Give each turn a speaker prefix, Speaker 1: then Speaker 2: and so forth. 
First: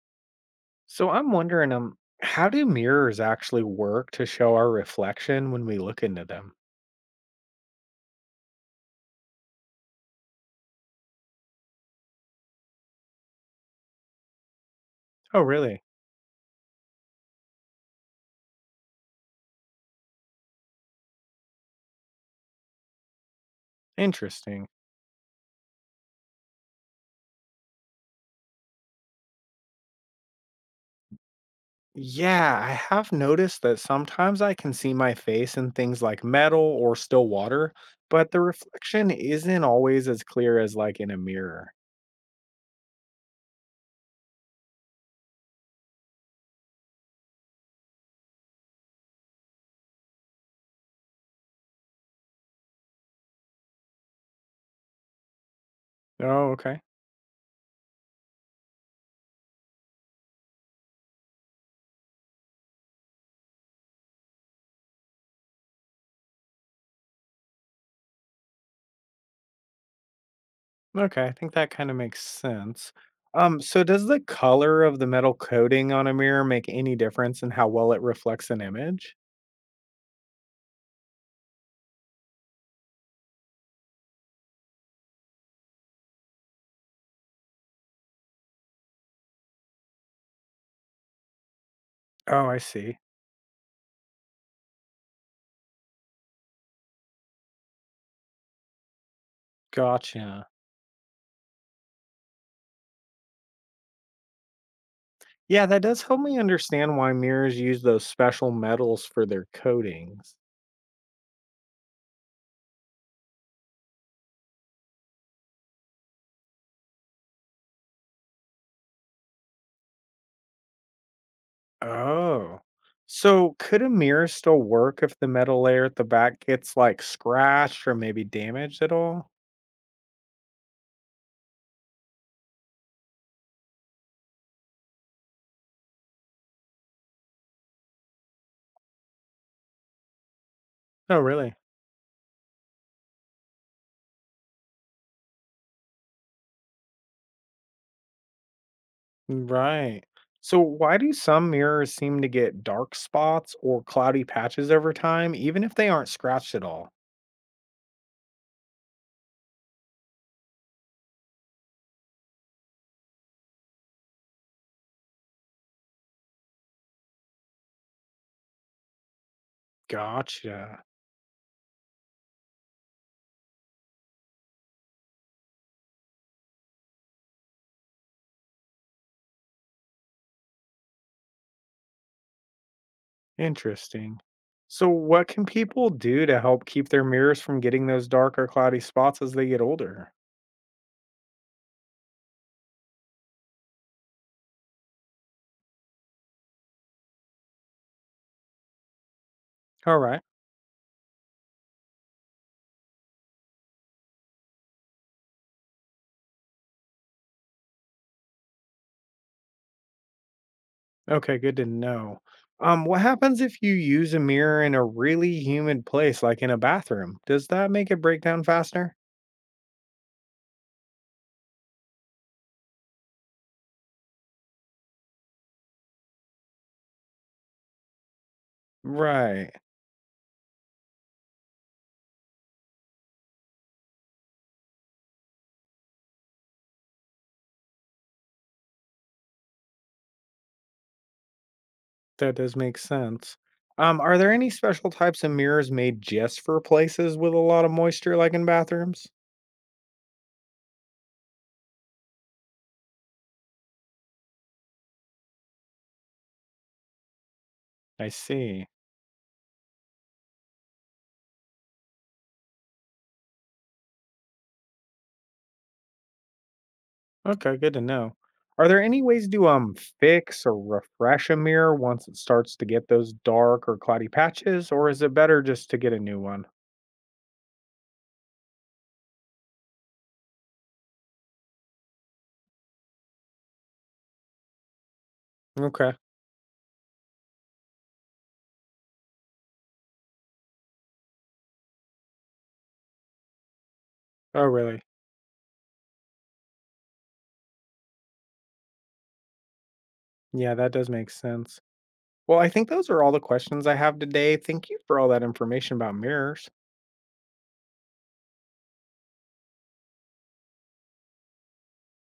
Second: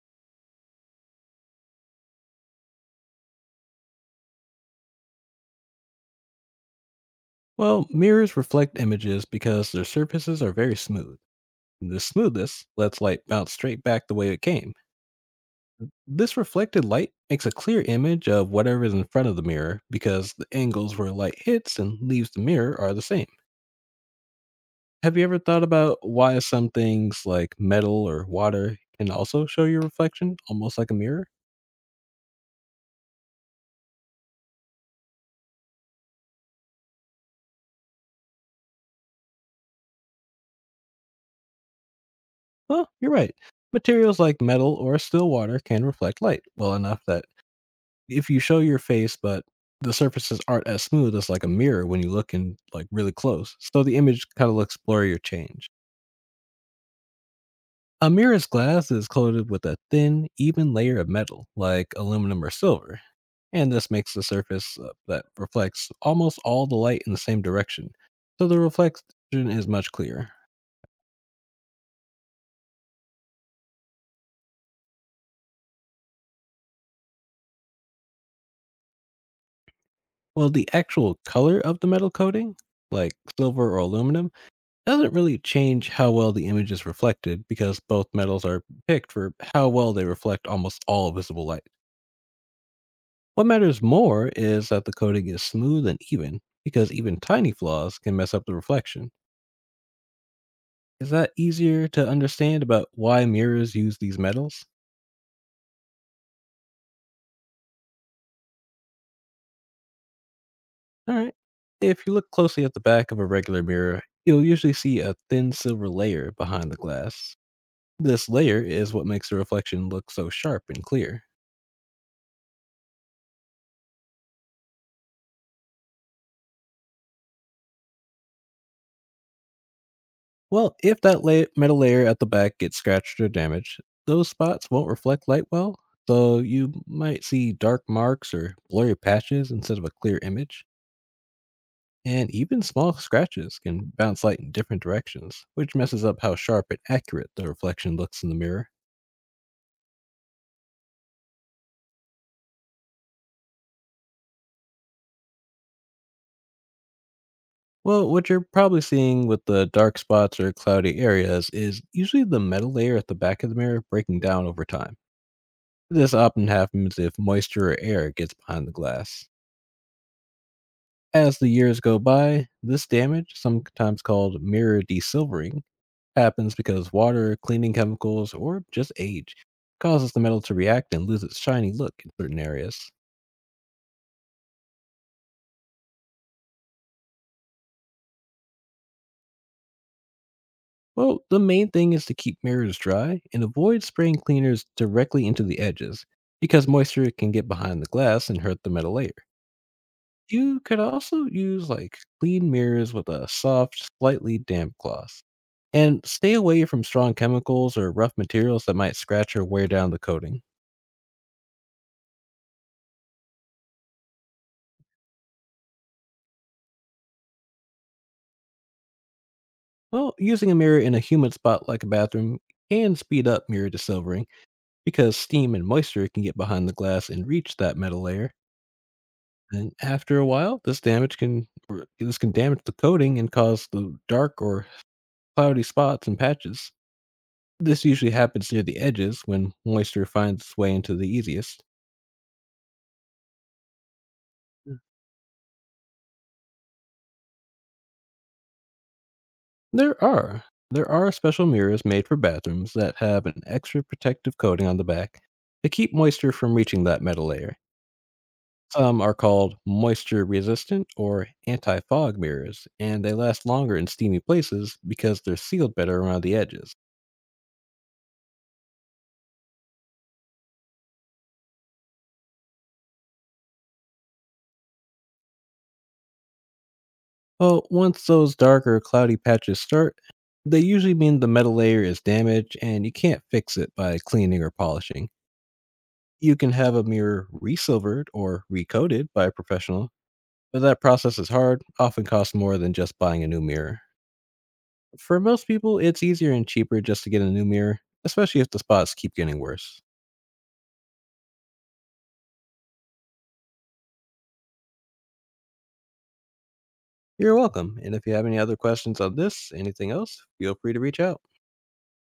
Speaker 1: So I'm wondering, how do mirrors actually work to show our reflection when we look into them?
Speaker 2: Well, mirrors reflect images because their surfaces are very smooth. The smoothness lets light bounce straight back the way it came.
Speaker 1: Oh, really?
Speaker 2: This reflected light makes a clear image of whatever is in front of the mirror because the angles where light hits and leaves the mirror are the same.
Speaker 1: Interesting.
Speaker 2: Have you ever thought about why some things like metal or water can also show your reflection almost like a mirror?
Speaker 1: Yeah, I have noticed that sometimes I can see my face in things like metal or still water, but the reflection isn't always as clear as like in a mirror.
Speaker 2: Well, you're right. Materials like metal or still water can reflect light well enough that if you show your face, but the surfaces aren't as smooth as like a mirror. When you look in like really close, so the image kind of looks blurry or changed.
Speaker 1: Oh, okay.
Speaker 2: A mirror's glass is coated with a thin even layer of metal like aluminum or silver, and this makes the surface that reflects almost all the light in the same direction, so the reflection is much clearer.
Speaker 1: Okay, I think that kind of makes sense. So does the color of the metal coating on a mirror make any difference in how well it reflects an image?
Speaker 2: Well, the actual color of the metal coating, like silver or aluminum, doesn't really change how well the image is reflected, because both metals are picked for how well they reflect almost all visible light.
Speaker 1: Oh, I see.
Speaker 2: What matters more is that the coating is smooth and even, because even tiny flaws can mess up the reflection.
Speaker 1: Gotcha.
Speaker 2: Is that easier to understand about why mirrors use these metals?
Speaker 1: Yeah, that does help me understand why mirrors use those special metals for their coatings.
Speaker 2: All right. If you look closely at the back of a regular mirror, you'll usually see a thin silver layer behind the glass. This layer is what makes the reflection look so sharp and clear.
Speaker 1: Oh. So could a mirror still work if the metal layer at the back gets like scratched or maybe damaged at all?
Speaker 2: Well, if that metal layer at the back gets scratched or damaged, those spots won't reflect light well, so you might see dark marks or blurry patches instead of a clear image.
Speaker 1: Oh, really?
Speaker 2: And even small scratches can bounce light in different directions, which messes up how sharp and accurate the reflection looks in the mirror.
Speaker 1: Right. So why do some mirrors seem to get dark spots or cloudy patches over time even if they aren't scratched at all?
Speaker 2: Well, what you're probably seeing with the dark spots or cloudy areas is usually the metal layer at the back of the mirror breaking down over time. This often happens if moisture or air gets behind the glass.
Speaker 1: Gotcha.
Speaker 2: As the years go by, this damage, sometimes called mirror desilvering, happens because water, cleaning chemicals, or just age causes the metal to react and lose its shiny look in certain areas.
Speaker 1: Interesting. So what can people do to help keep their mirrors from getting those dark or cloudy spots as they get older?
Speaker 2: Well, the main thing is to keep mirrors dry and avoid spraying cleaners directly into the edges, because moisture can get behind the glass and hurt the metal layer.
Speaker 1: All right.
Speaker 2: You could also use like clean mirrors with a soft, slightly damp gloss. And stay away from strong chemicals or rough materials that might scratch or wear down the coating.
Speaker 1: Okay, good to know. What happens if you use a mirror in a really humid place, like in a bathroom? Does that make it break down faster?
Speaker 2: Well, using a mirror in a humid spot like a bathroom can speed up mirror desilvering, because steam and moisture can get behind the glass and reach that metal layer.
Speaker 1: Right.
Speaker 2: And after a while, this damage this can damage the coating and cause the dark or cloudy spots and patches. This usually happens near the edges, when moisture finds its way into the easiest.
Speaker 1: That does make sense. Are there any special types of mirrors made just for places with a lot of moisture, like in bathrooms?
Speaker 2: There are. There are special mirrors made for bathrooms that have an extra protective coating on the back to keep moisture from reaching that metal layer.
Speaker 1: I see.
Speaker 2: Some are called moisture resistant or anti fog mirrors, and they last longer in steamy places because they're sealed better around the edges.
Speaker 1: Okay, good to know. Are there any ways to fix or refresh a mirror once it starts to get those dark or cloudy patches, or is it better just to get a new one?
Speaker 2: Well, once those dark or cloudy patches start, they usually mean the metal layer is damaged and you can't fix it by cleaning or polishing.
Speaker 1: Okay.
Speaker 2: You can have a mirror resilvered or recoated by a professional, but that process is hard, often costs more than just buying a new mirror.
Speaker 1: Oh, really?
Speaker 2: For most people, it's easier and cheaper just to get a new mirror, especially if the spots keep getting worse.
Speaker 1: Yeah, that does make sense. Well, I think those are all the questions I have today. Thank you for all that information about mirrors.
Speaker 2: You're welcome, and if you have any other questions on this, anything else, feel free to reach out.